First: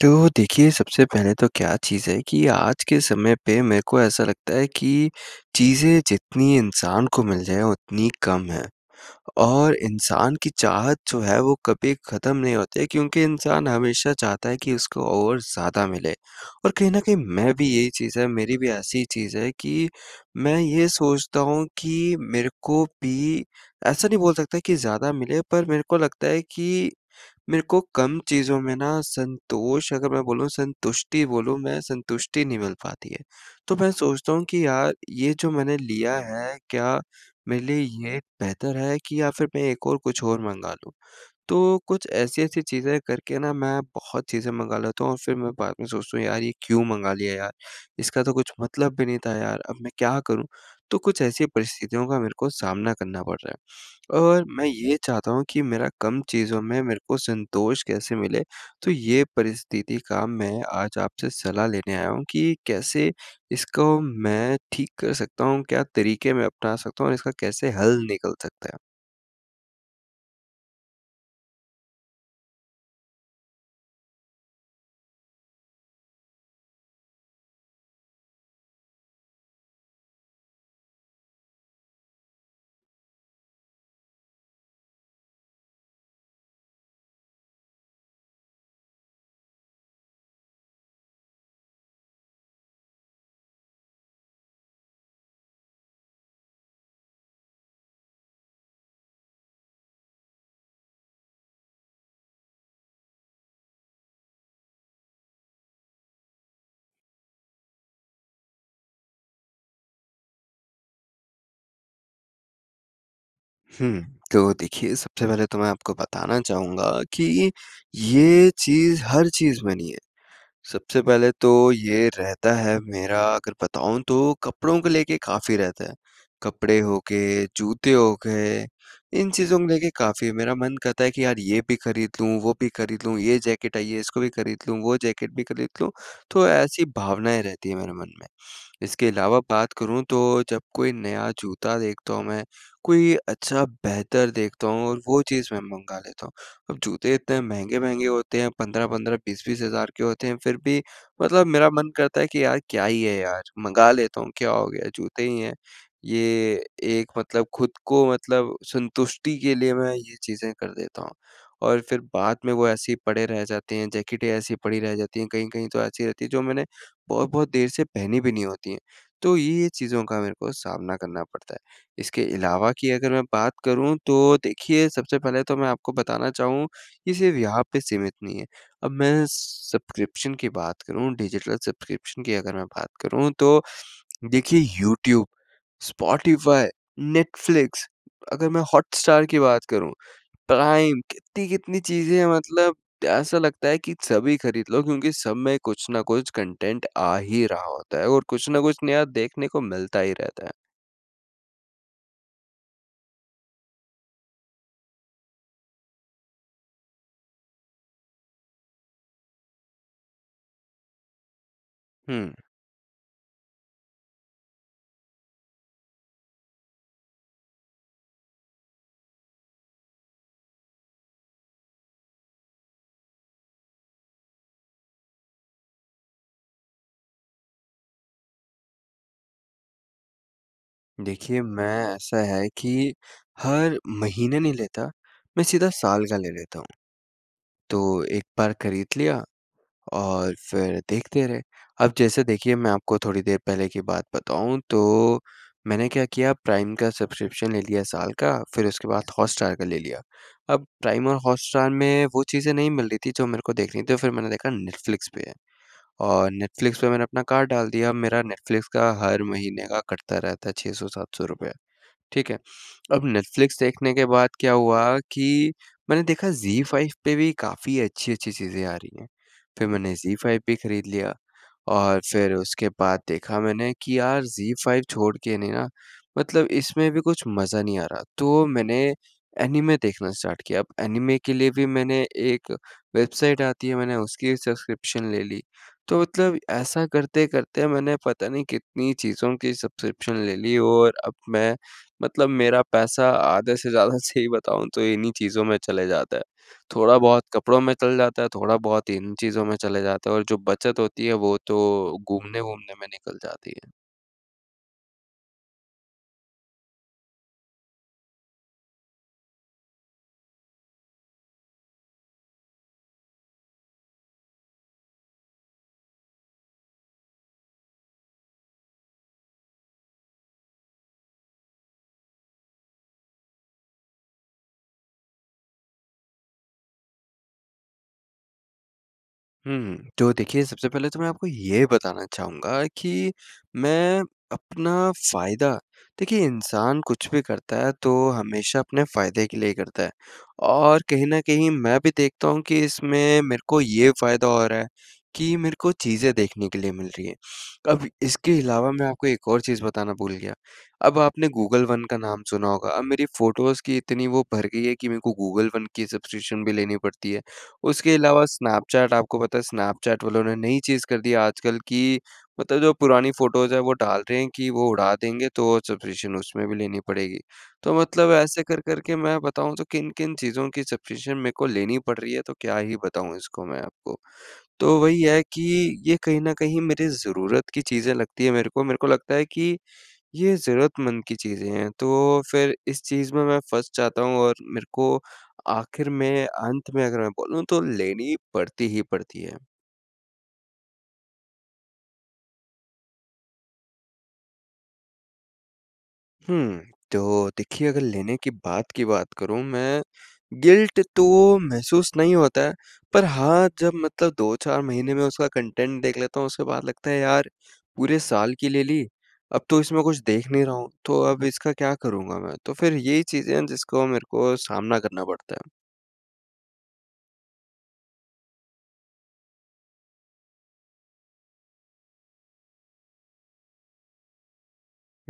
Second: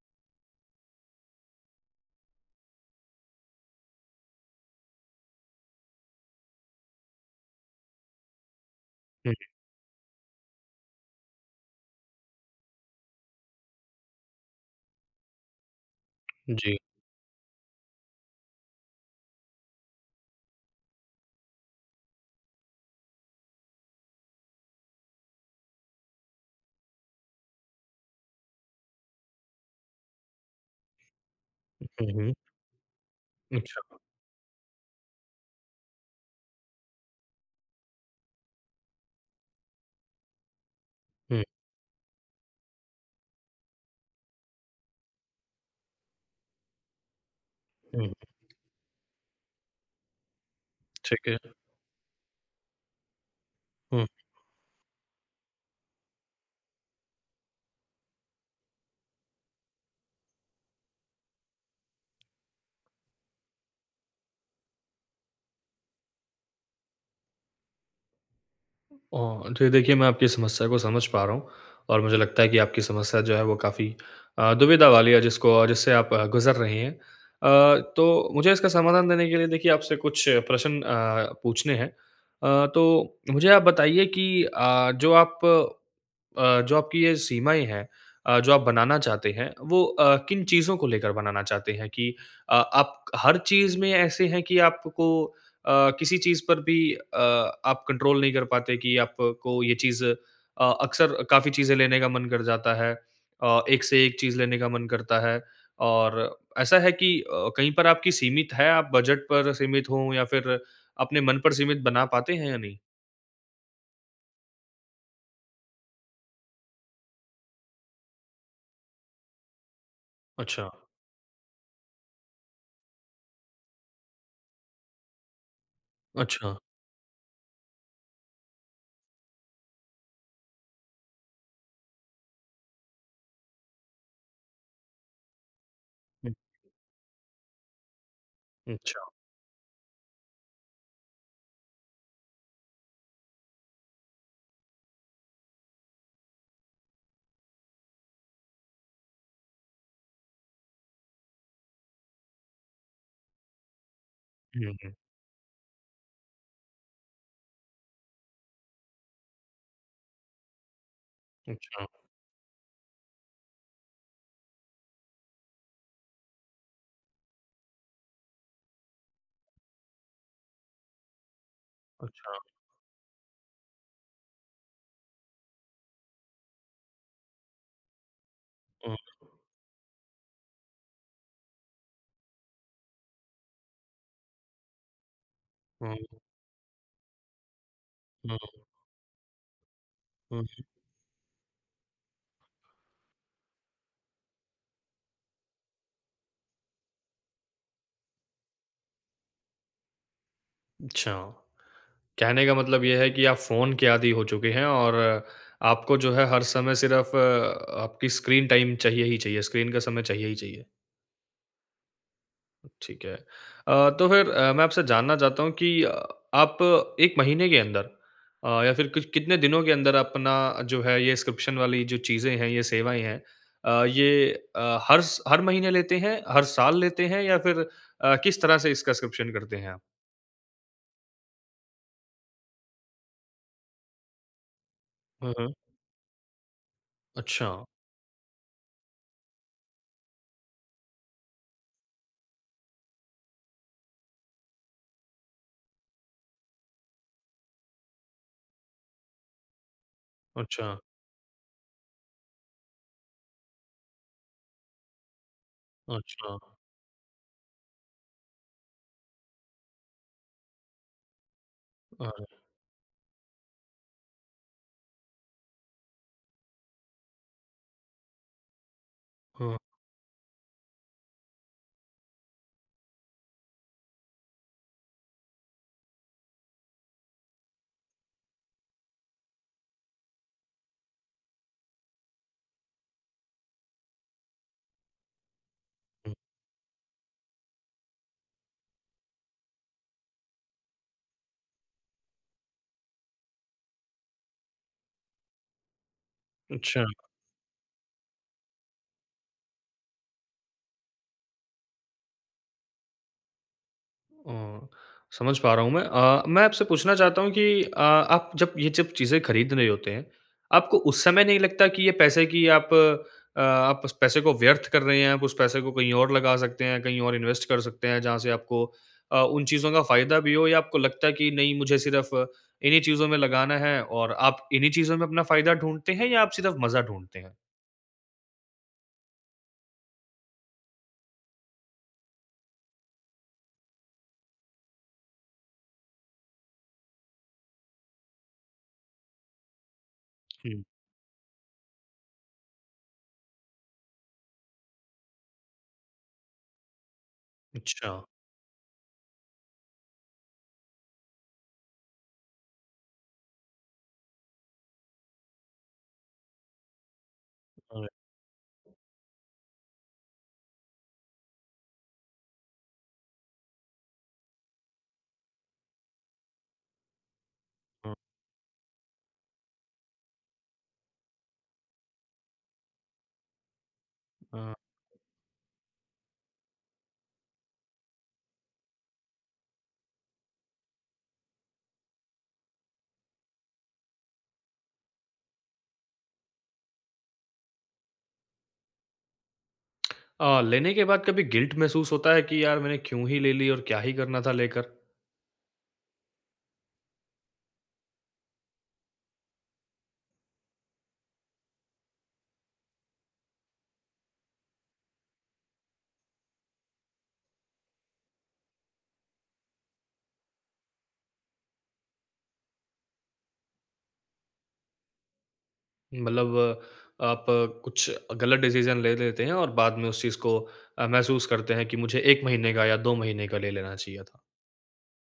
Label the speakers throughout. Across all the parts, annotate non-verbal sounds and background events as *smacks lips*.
Speaker 1: तो देखिए, सबसे पहले तो क्या चीज़ है कि आज के समय पे मेरे को ऐसा लगता है कि चीज़ें जितनी इंसान को मिल जाएँ, उतनी कम है।
Speaker 2: हुँ।
Speaker 1: और इंसान की चाहत जो है, वो कभी ख़त्म नहीं होती है क्योंकि इंसान हमेशा चाहता है कि उसको और ज़्यादा मिले और
Speaker 2: जी।
Speaker 1: कहीं न कहीं मैं भी यही चीज़ है, मेरी भी ऐसी चीज़ है कि मैं ये सोचता हूँ कि मेरे को भी, ऐसा नहीं बोल सकता कि ज़्यादा मिले, पर मेरे को लगता है कि मेरे को कम चीज़ों में ना, संतोष अगर मैं बोलूँ, संतुष्टि बोलूँ मैं,
Speaker 2: हुँ, हुँ।
Speaker 1: संतुष्टि नहीं मिल पाती है। तो मैं
Speaker 2: अच्छा।
Speaker 1: सोचता हूँ कि, "यार, ये जो मैंने लिया है, क्या मेरे लिए ये बेहतर है कि या फिर मैं एक और कुछ और मँगा लूँ?"
Speaker 2: हुँ।
Speaker 1: तो कुछ ऐसी-ऐसी चीज़ें करके ना, मैं बहुत चीज़ें मँगा लेता हूँ और फिर मैं बाद में सोचता हूँ, "यार, ये क्यों मँगा लिया यार?
Speaker 2: हुँ।
Speaker 1: इसका तो कुछ मतलब भी नहीं था यार। अब मैं क्या करूँ?" तो कुछ
Speaker 2: ठीक
Speaker 1: ऐसी
Speaker 2: है।
Speaker 1: परिस्थितियों का मेरे को सामना करना पड़ रहा
Speaker 2: हुँ।
Speaker 1: है, और मैं ये चाहता हूँ कि मेरा कम चीज़ों में मेरे को संतोष कैसे मिले? तो ये परिस्थिति का मैं आज आपसे सलाह लेने आया हूँ कि कैसे इसको मैं ठीक कर सकता हूँ? क्या तरीके मैं अपना सकता हूँ और इसका कैसे हल निकल सकता है?
Speaker 2: अ, जी देखिए, मैं आपकी समस्या को समझ पा रहा हूँ और मुझे लगता है कि आपकी समस्या जो है, वो काफ़ी अ, दुविधा वाली है, जिसको जिससे आप गुज़र रहे हैं। अ, तो मुझे इसका समाधान देने के लिए, देखिए, आपसे कुछ प्रश्न अ, पूछने हैं। अ, तो मुझे आप बताइए कि अ, जो आप अ, जो आपकी ये सीमाएँ हैं अ, जो आप बनाना चाहते हैं, वो अ, किन चीज़ों को लेकर बनाना चाहते हैं कि अ, आप हर चीज़ में ऐसे हैं कि आपको अ, किसी चीज़ पर भी अ, आप कंट्रोल नहीं कर पाते कि आपको ये चीज़ अ, अक्सर काफ़ी चीज़ें लेने का मन कर जाता है अ, एक से एक चीज़ लेने का मन करता है और ऐसा है कि अ, कहीं पर आपकी सीमित है, आप बजट पर सीमित हों या फिर अपने मन पर सीमित बना पाते हैं या नहीं?
Speaker 1: हुँ, तो देखिए, सबसे पहले तो मैं आपको बताना चाहूँगा कि ये, ये चीज़ हर चीज़ में नहीं है।
Speaker 2: अच्छा।
Speaker 1: सबसे पहले तो ये रहता है मेरा अगर बताऊँ तो कपड़ों को लेके काफ़ी रहता है।
Speaker 2: अच्छा।
Speaker 1: कपड़े हो के, जूते हो गए, इन चीज़ों मे देखिए काफ़ी मेरा मन करता है कि यार, ये भी खरीद लूँ, वो भी खरीद लूँ, ये जैकेट आई है इसको भी खरीद लूँ, वो जैकेट भी खरीद लूँ,
Speaker 2: हुँ।
Speaker 1: तो ऐसी भावनाएँ रहती हैं मेरे मन में।
Speaker 2: हुँ,
Speaker 1: *sniffs* इसके
Speaker 2: अच्छा।
Speaker 1: अलावा बात करूँ तो जब कोई नया जूता देखता हूँ मैं, कोई अच्छा बेहतर देखता हूँ और वो चीज़ मैं मँगा लेता हूँ। अब जूते इतने महँगे-महँगे होते हैं 15-15, 20-20 हज़ार के होते हैं, फिर भी मतलब मेरा मन करता है कि यार, क्या ही है यार, मँगा लेता हूँ, क्या
Speaker 2: हुँ,
Speaker 1: हो गया,
Speaker 2: हुँ।
Speaker 1: जूते ही हैं। ये एक मतलब खुद को मतलब संतुष्टि के लिए मैं ये चीजें कर देता हूँ, और
Speaker 2: अच्छा।
Speaker 1: फिर बाद में वो ऐसी ही पड़े रह जाते हैं, जैकेटें ऐसी पड़ी रह जाती हैं, कहीं-कहीं तो ऐसी रहती है जो मैंने बहुत-बहुत देर से पहनी भी नहीं होती है। तो ये-ये चीज़ों का मेरे को सामना करना पड़ता है। इसके
Speaker 2: अच्छा।
Speaker 1: अलावा कि अगर मैं बात करूँ, तो देखिए सबसे पहले तो मैं आपको बताना चाहूँ कि सिर्फ यहाँ पे सीमित नहीं है। अब
Speaker 2: हुँ।
Speaker 1: मैं सब्सक्रिप्शन की बात करूँ डिजिटल सब्सक्रिप्शन की अगर मैं बात करूँ, तो *sniffs* देखिए यूट्यूब,
Speaker 2: हुँ।
Speaker 1: स्पॉटिफाई, नेटफ्लिक्स,
Speaker 2: हुँ।
Speaker 1: अगर मैं हॉटस्टार की बात करूँ,
Speaker 2: हुँ।
Speaker 1: प्राइम, कितनी-कितनी चीज़ें हैं, मतलब त ऐसा लगता है कि सभी खरीद लो क्योंकि सब में कुछ न कुछ कॉन्टेंट आ ही रहा होता है, और कुछ न कुछ नया देखने को मिलता ही रहता है।
Speaker 2: अच्छा। कहने का मतलब ये है कि आप फ़ोन के आदि हो चुके हैं और आपको जो है हर समय सिर्फ अ, आपकी स्क्रीन टाइम चाहिए ही चाहिए। स्क्रीन का समय चाहिए ही चाहिए।
Speaker 1: हुँ।
Speaker 2: ठीक है। अ, तो फिर अ, मैं आपसे जानना चाहता हूँ कि अ, आप 1 महीने के अंदर अ, या फिर कि कितने दिनों के अंदर अपना जो है ये स्क्रिप्शन वाली जो चीजें हैं, ये सेवाएँ हैं अ, ये अ, हर स हर महीने लेते हैं, हर साल लेते हैं? या फिर अ, किस तरह से इसका स्क्रिप्शन करते हैं आप?
Speaker 1: देखिए, मैं ऐसा है कि हर महीने नहीं लेता,
Speaker 2: हुँ,
Speaker 1: मैं
Speaker 2: हुँ।
Speaker 1: सीधा साल का ले लेता हूँ,
Speaker 2: अच्छा।
Speaker 1: तो एक बार खरीद लिया और फिर देखते रहे। अब जैसे देखिए मैं आपको थोड़ी देर पहले की बात बताऊँ तो, मैंने क्या किया प्राइम का सब्सक्रिप्शन ले लिया साल का फिर उसके बाद हॉटस्टार का ले लिया। अब
Speaker 2: अच्छा।
Speaker 1: प्राइम और हॉटस्टार में वो चीज़ें नहीं मिल रही थी जो मेरे को देखनी थी फिर मैंने देखा नेटफ्लिक्स पे है। और
Speaker 2: अच्छा।
Speaker 1: नेटफ्लिक्स पे मैंने अपना कार्ड डाल दिया मेरा नेटफ्लिक्स का हर महीने का कटता रहता है 600-700 रुपये।
Speaker 2: अ, हुँ।
Speaker 1: ठीक है? अब नेटफ्लिक्स देखने के बाद क्या हुआ कि मैंने देखा ज़ी फाइव पे भी काफ़ी अच्छी-अच्छी चीज़ें आ रही हैं।
Speaker 2: हुँ।
Speaker 1: फिर मैंने ज़ी फाइव भी खरीद लिया और फिर उसके बाद देखा मैंने कि यार ज़ी फाइव छोड़ के नहीं ना मतलब इसमें भी कुछ मज़ा नहीं आ रहा, तो मैंने एनीमे देखना स्टार्ट किया अब एनीमे के लिए भी मैंने एक वेबसाइट आती है मैंने उसकी सब्सक्रिप्शन ले ली। तो मतलब ऐसा करते-करते मैंने पता नहीं कितनी चीज़ों की सब्सक्रिप्शन ले ली और अब मैं मतलब मेरा पैसा आधे से ज़्यादा सही बताऊँ तो इन्हीं चीज़ों में चले जाते है।
Speaker 2: अच्छा।
Speaker 1: थोड़ा बहुत कपड़ों में चल जाता है, थोड़ा बहुत इन चीज़ों में चले जाते है और जो बचत होती है वो तो घूमने-वूमने में निकल जाती है।
Speaker 2: अ, समझ पा रहा हूँ मैं। अ, मैं आपसे पूछना चाहता हूँ कि अ, आप जब ये जब चीज़ें खरीद रहे होते हैं, आपको उस समय नहीं लगता कि ये पैसे की आप अ, आप उस पैसे को व्यर्थ कर रहे हैं, आप उस पैसे को कहीं और लगा सकते हैं, कहीं और इन्वेस्ट कर सकते हैं, जहाँ से आपको अ, उन चीज़ों का फ़ायदा भी हो या आपको लगता है कि, "नहीं, मुझे सिर्फ़ इन्ही चीज़ों में लगाना है।" और आप इन्ही चीज़ों में अपना फ़ायदा ढूँढते हैं या आप सिर्फ़ मज़ा ढूँढते हैं?
Speaker 1: हुँ। तो देखिए, सबसे पहले तो मैं आपको ये बताना चाहूँगा कि मैं अपना फ़ायदा देखिए, इंसान कुछ भी करता है, तो हमेशा अपने फ़ायदे के लिए ही करता है
Speaker 2: जी।
Speaker 1: और कहीं न कहीं मैं भी देखता हूँ कि इसमें मेरे को ये फ़ायदा हो रहा है कि मेरे को चीज़ें देखने के लिए मिल रही हैं। अब
Speaker 2: अच्छा।
Speaker 1: इसके अलावा मैं आपको एक और चीज़ बताना भूल गया। अब आपने गूगल वन का नाम सुना होगा, अब मेरी फ़ोटोज़ की इतनी वो भर गई है कि मेरे को गूगल वन की सब्सक्रिप्शन भी लेनी पड़ती है।
Speaker 2: हाँ।
Speaker 1: उसके अलावा स्नैपचैट आपको पता है, स्नैपचैट वालों ने नई चीज़ कर दी आजकल कि मतलब जो पुरानी फ़ोटोज़ हैं, वो डाल रहे हैं कि वो उड़ा देंगे, तो सब्सक्रिप्शन उसमें भी लेनी पड़ेगी। तो
Speaker 2: हाँ।
Speaker 1: मतलब ऐसे कर करके मैं बताऊँ, तो किन-किन चीज़ों की सब्सक्रिप्शन मेरे को लेनी पड़ रही है, तो क्या ही बताऊँ इसको मैं आपको?
Speaker 2: हाँ।
Speaker 1: तो वही है कि ये कहीं न कहीं मेरे ज़रूरत की चीज़ें लगती हैं मेरे को। मेरे को लगता है कि ये ज़रूरतमंद की चीज़ें हैं, तो फिर इस चीज़ में मैं फँस जाता हूँ और मेरे को आखिर में, अंत में अगर मैं बोलूँ, तो लेनी पड़ती ही पड़ती है।
Speaker 2: *smacks lips* अ, लेने के बाद कभी गिल्ट महसूस होता है कि यार मैंने क्यों ही ले ली और क्या ही करना था लेकर?
Speaker 1: हुँ, तो देखिए अगर लेने के बाद की बात करूँ मैं गिल्ट तो महसूस नहीं होता है। पर हाँ जब मतलब 2-4 महीने में उसका कंटेंट देख लेता हूँ उसके बाद लगता है यार पूरे साल की ले ली, अब तो इसमें कुछ देख नहीं रहा हूँ। तो अब इसका क्या करूँगा मैं, तो फ़िर यही चीजें हैं जिसको मेरे को सामना करना पड़ता है।
Speaker 2: मतलब आप कुछ अ, ग़लत डिसीज़न ले लेते हैं और बाद में उस चीज को अ, महसूस करते हैं कि मुझे 1 महीने का या 2 महीने का ले लेना चाहिए था।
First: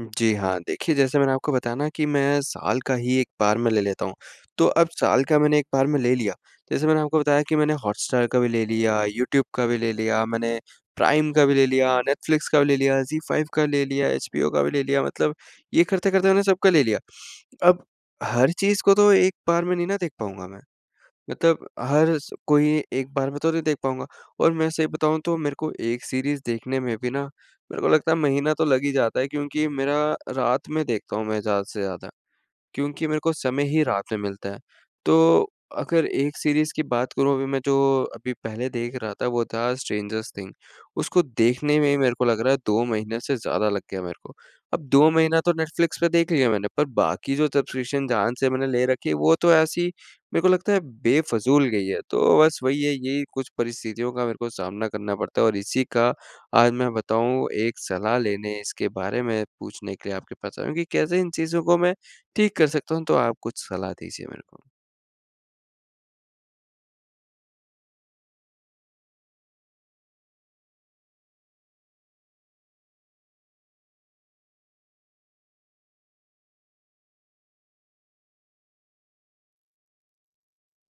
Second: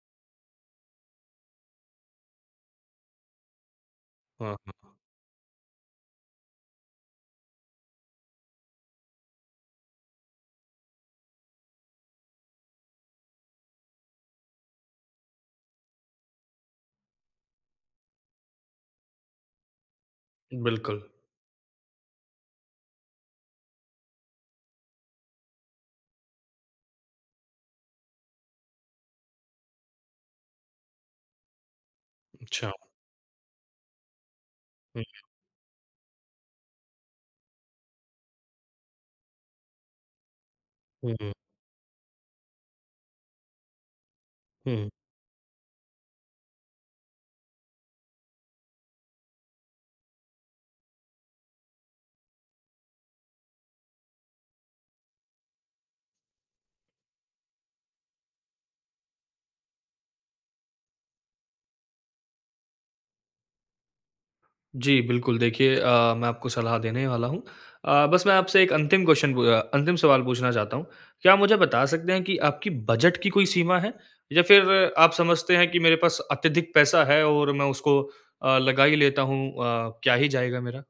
Speaker 1: जी हाँ, देखिए जैसे मैंने आपको बताया ना कि मैं साल का ही 1 बार में ले लेता हूँ।
Speaker 2: हाँ,
Speaker 1: तो अब
Speaker 2: हाँ।
Speaker 1: साल का मैंने 1 बार में ले लिया जैसे मैंने आपको बताया कि मैंने हॉटस्टार का भी ले लिया, यूट्यूब का भी ले लिया, मैंने प्राइम का भी ले लिया, नेटफ्लिक्स का भी ले लिया, ज़ी फाइव का ले लिया, एचबीओ का भी ले लिया मतलब ये करते-करते मैंने सब का ले लिया। *sniffs* अब हर चीज़ को तो 1 बार में नी ना देख पाऊँगा मैं।
Speaker 2: बिल्कुल।
Speaker 1: मतलब हर स कोई 1 बार में तो नहीं देख पाऊँगा और मैं सही बताऊँ तो मेरे को 1 सीरीज़ देखने में भी ना मेरे को लगता है महीना तो लग ही जाता है क्योंकि मेरा रात में देखता हूँ मैं ज़्यादा से ज़्यादा
Speaker 2: अच्छा।
Speaker 1: क्योंकि मेरे को समय ही रात में मिलता है।
Speaker 2: हुँ।
Speaker 1: तो अगर 1 सीरीज़ की बात करूँ अभी मैं जो अभी पहले देख रहा था वो था स्ट्रेंजरस थिंग।
Speaker 2: हुँ,
Speaker 1: उसको
Speaker 2: हुँ।
Speaker 1: देखने में ही मेरे को लग रहा है 2 महीने से ज़्यादा लग गया मेरे को। अब
Speaker 2: हुँ।
Speaker 1: 2 महीना तो नेटफ्लिक्स पे देख लिया मैंने पर बाकी जो सब्सक्रिप्शन जहाँ से मैंने ले रखी हैं वो तो ऐसी मेरे को लगता है बेफ़िज़ूल गई हैं। तो बस वही है यही कुछ परिस्थितियों का मेरे को सामना करना पड़ता है और इसी का आज मैं बताऊँ 1 सलाह लेने, इसके बारे में पूछने के लिए आपके पास आया हूँ कैसे इन चीज़ों को मैं ठीक कर सकता हूँ? तो आप कुछ सलाह दीजिए मेरे को।
Speaker 2: जी, बिल्कुल। देखिए अ, मैं आपको सलाह देने वाला हूँ, अ, बस मैं आपसे 1 अंतिम क्वेस्चन पू अ अंतिम सवाल पूछना चाहता हूँ। क्या आप मुझे बता सकते हैं कि आपकी बजट की कोई सीमा है? या फ़िर आप समझते हैं कि मेरे पास अत्यधिक पैसा है और मैं उसको अ, लगा ही लेता हूँ अ, क्या ही जाएगा मेरा?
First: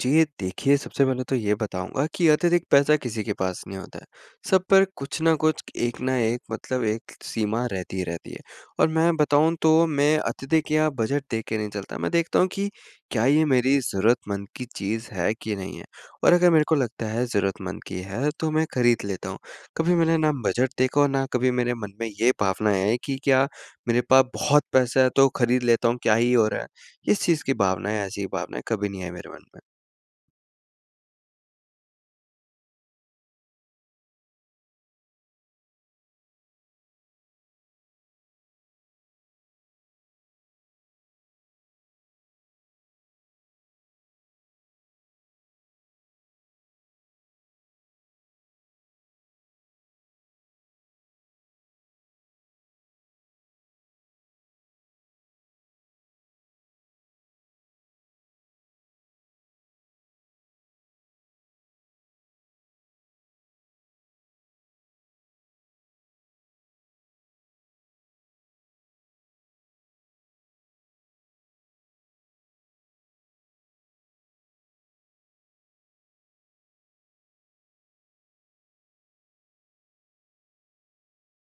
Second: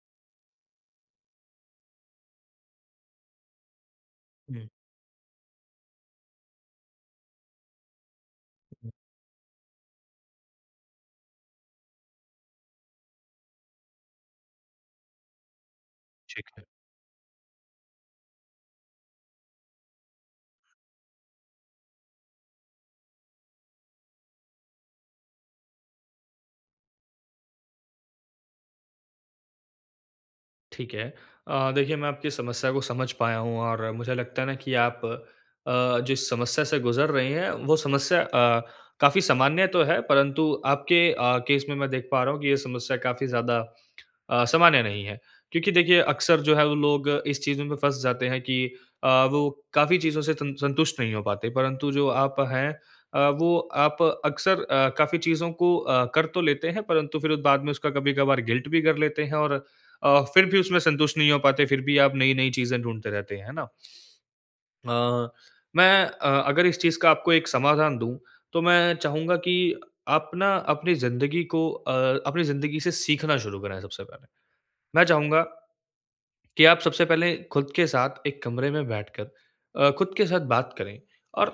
Speaker 1: जी, ये देखिए, सबसे पहले तो ये बताऊँगा कि अतिरिक्त पैसा किसी के पास नहीं होता है। सब
Speaker 2: हुँ।
Speaker 1: पर कुछ न कुछ एक न एक मतलब एक सीमा रहती ही रहती है। और मैं बताऊँ तो मैं अत्यधिक या बजट देख के नहीं चलता। मैं देखता हूँ कि क्या ये मेरी ज़रूरतमंद की चीज़ है कि नहीं है? और
Speaker 2: ठीक
Speaker 1: अगर मेरे
Speaker 2: है।
Speaker 1: को लगता है ज़रूरतमंद की है तो मैं खरीद लेता हूँ। कभी मैंने न बजट देखा और न कभी मेरे मन में ये भावना है कि क्या मेरे पास बहुत पैसा है तो खरीद लेता हूँ क्या ही हो रहा है? इस चीज़ की भावनाएँ ऐसी भावनाएँ कभी नहीं आई मेरे मन में।
Speaker 2: ठीक है। अ, देखिए मैं आपकी समस्या को समझ पाया हूँ और मुझे लगता है न कि आप अ, जिस समस्या से गुज़र रहे हैं वो समस्या अ, काफ़ी सामान्य तो है परंतु आपके अ, केस में मैं देख पा रहा हूँ कि यह समस्या काफ़ी ज़्यादा *clicks tongue* अ, सामान्य नहीं है। क्योंकि देखिए अक्सर जो है वो लोग इस चीज़ में फँस जाते हैं कि अ, वो काफ़ी चीज़ों से सं संतुष्ट नहीं हो पाते परंतु जो आप हैं अ, वो आप अक्सर अ, काफ़ी चीज़ों को अ, कर तो लेते हैं परंतु फिर बाद में उसका कभी-कभार गिल्ट भी कर लेते हैं और अ, फिर भी उसमें संतुष्ट नहीं हो पाते। फिर भी आप नई-नई चीज़ें ढूंढते रहते हैं, है ना? अ, मैं अ, अगर इस चीज़ का आपको एक समाधान दूँ तो मैं चाहूँगा कि आप न अपनी ज़िंदगी को अ, अपनी ज़िंदगी से सीखना शुरू करें सबसे पहले। मैं चाहूँगा कि आप सबसे पहले खुद के साथ एक कमरे में बैठकर अ, खुद के साथ बात करें और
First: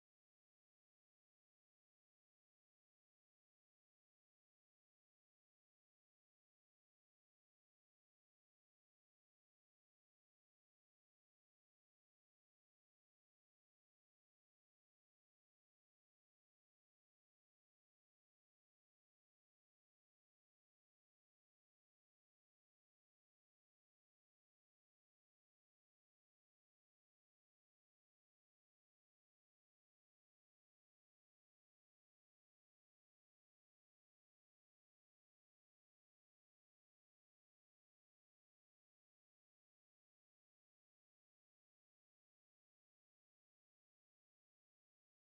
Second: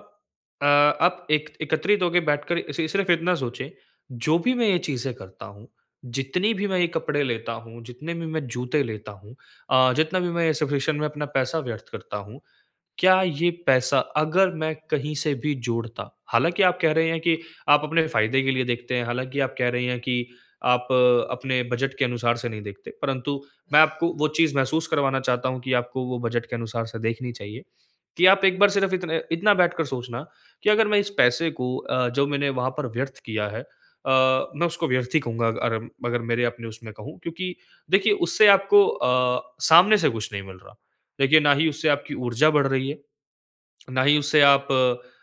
Speaker 2: अ, आप एक एकत्रित होके बैठकर ए, सि सिर्फ़ इतना सोचें, जो भी मैं ये चीज़ें करता हूँ जितनी भी मैं ये कपड़े लेता हूँ, जितने भी मैं जूते लेता हूँ अ, जितना भी मैं ये सफीशन में अपना पैसा व्यर्थ करता हूँ। क्या ये पैसा अगर मैं कहीं से भी जोड़ता हालाँकि आप कह रहे हैं कि आप अपने फ़ायदे के लिए देखते हैं, हालाँकि आप कह रहे है कि आप अपने बजट के अनुसार से नहीं देखते। परंतु मैं आपको वो चीज़ महसूस करवाना चाहता हूँ कि आपको वो बजट के अनुसार से देखनी चाहिए। कि आप एक बार सिर्फ़ इत इतना बैठ कर सोचना कि अगर मैं इस पैसे को अ, जो मैंने वहाँ पर व्यर्थ किया है अ, मैं उसको व्यर्थ ही कहूँगा अग अगर मेरे अपने उसमें कहूँ क्योंकि देखिए उससे आपको अ, सामने से कुछ नहीं मिल रहा। देखिए ना ही उससे आपकी ऊर्जा बढ़ रही है, *smacks lips* ना ही उससे आप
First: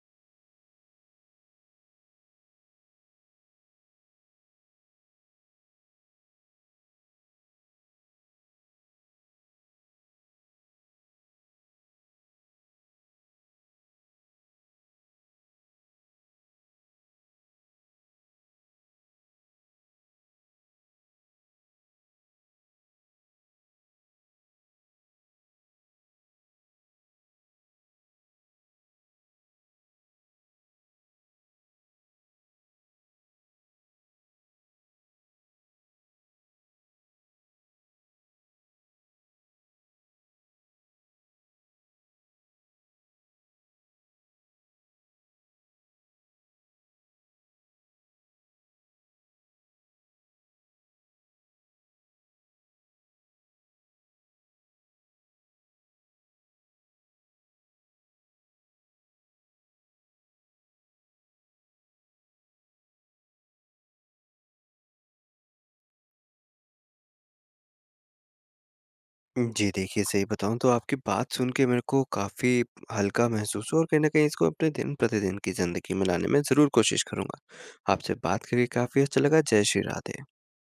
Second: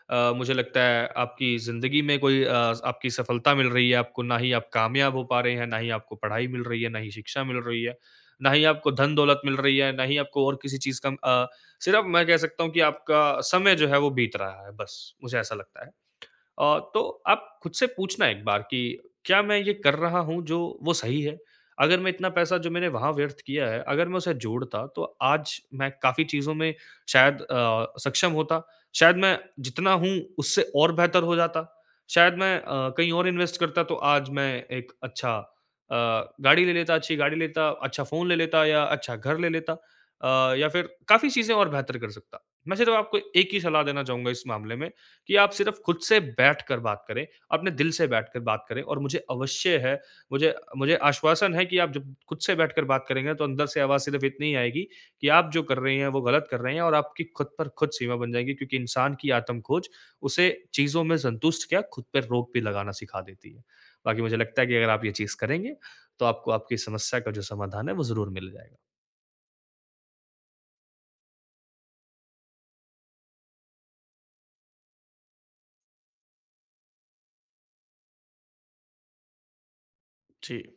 Speaker 2: अ, मुझे लगता है आपकी ज़िंदगी में कोई अ, आपकी सफलता मिल रही है आपको, ना ही आप कामयाब हो पा रहे हैं, ना ही आपको पढ़ाई मिल रही है, ना ही शिक्षा मिल रही है, ना ही आपको धन-दौलत मिल रही है, ना ही आपको और किसी चीज़ का अ, सिर्फ़ मैं कह सकता हूँ कि आपका समय जो है वो बीत रहा है बस, मुझे ऐसा लगता है। *clicks tongue* अ, तो आप खुद से पूछना एक बार कि क्या मैं ये कर रहा हूँ जो वो सही है? अगर मैं इतना पैसा जो मैंने वहाँ व्यर्थ किया है अगर मैं उसे जोड़ता तो आज मैं काफ़ी चीज़ों में शायद अ, सक्षम होता। शायद मैं जितना हूँ उससे और बेहतर हो जाता। शायद मैं अ, कहीं और इन्वेस्ट करता तो आज मैं एक अच्छा अ, गाड़ी ले लेता अच्छी गाड़ी लेता, अच्छा फ़ोन ले लेता या अच्छा घर ले लेता। अ, या फिर काफ़ी चीज़ें और बेहतर कर सकता। मैं सिर्फ़ आपको एक ही सलाह देना चाहूँगा इस मामले में कि आप सिर्फ़ खुद से बैठ कर बात करें, अपने दिल से बैठ कर बात करें और मुझे अवश्य है, मुझे मुझे आश्वासन है कि आप जब खुद से बैठकर बात करेंगे तो अंदर से आवाज़ सिर्फ़ इतनी ही आएगी कि आप जो कर रहे हैं वो ग़लत कर रहे हैं और आपकी खुद पर खुद सीमा बन जाएगी क्योंकि इंसान की आत्म-खोज उसे चीज़ों में संतुष्ट क्या खुद पर रोक भी लगाना सिखा देती है। बाकी मुझे लगता है कि अगर आप ये चीज़ करेंगे तो आपको आपकी समस्या का जो समाधान है वो ज़रूर मिल जाएगा।
Speaker 1: उम, जी देखिए सही बताऊँ तो आपकी बात सुन के मेरे को काफ़ी हल्का महसूस हुआ और कहीं न कहीं इसको अपने दिन-प्रतिदिन की ज़िंदगी में लाने में ज़रूर कोशिश करूँगा। आपसे बात करके काफ़ी अच्छा लगा। जय श्री राधे।
Speaker 2: जी।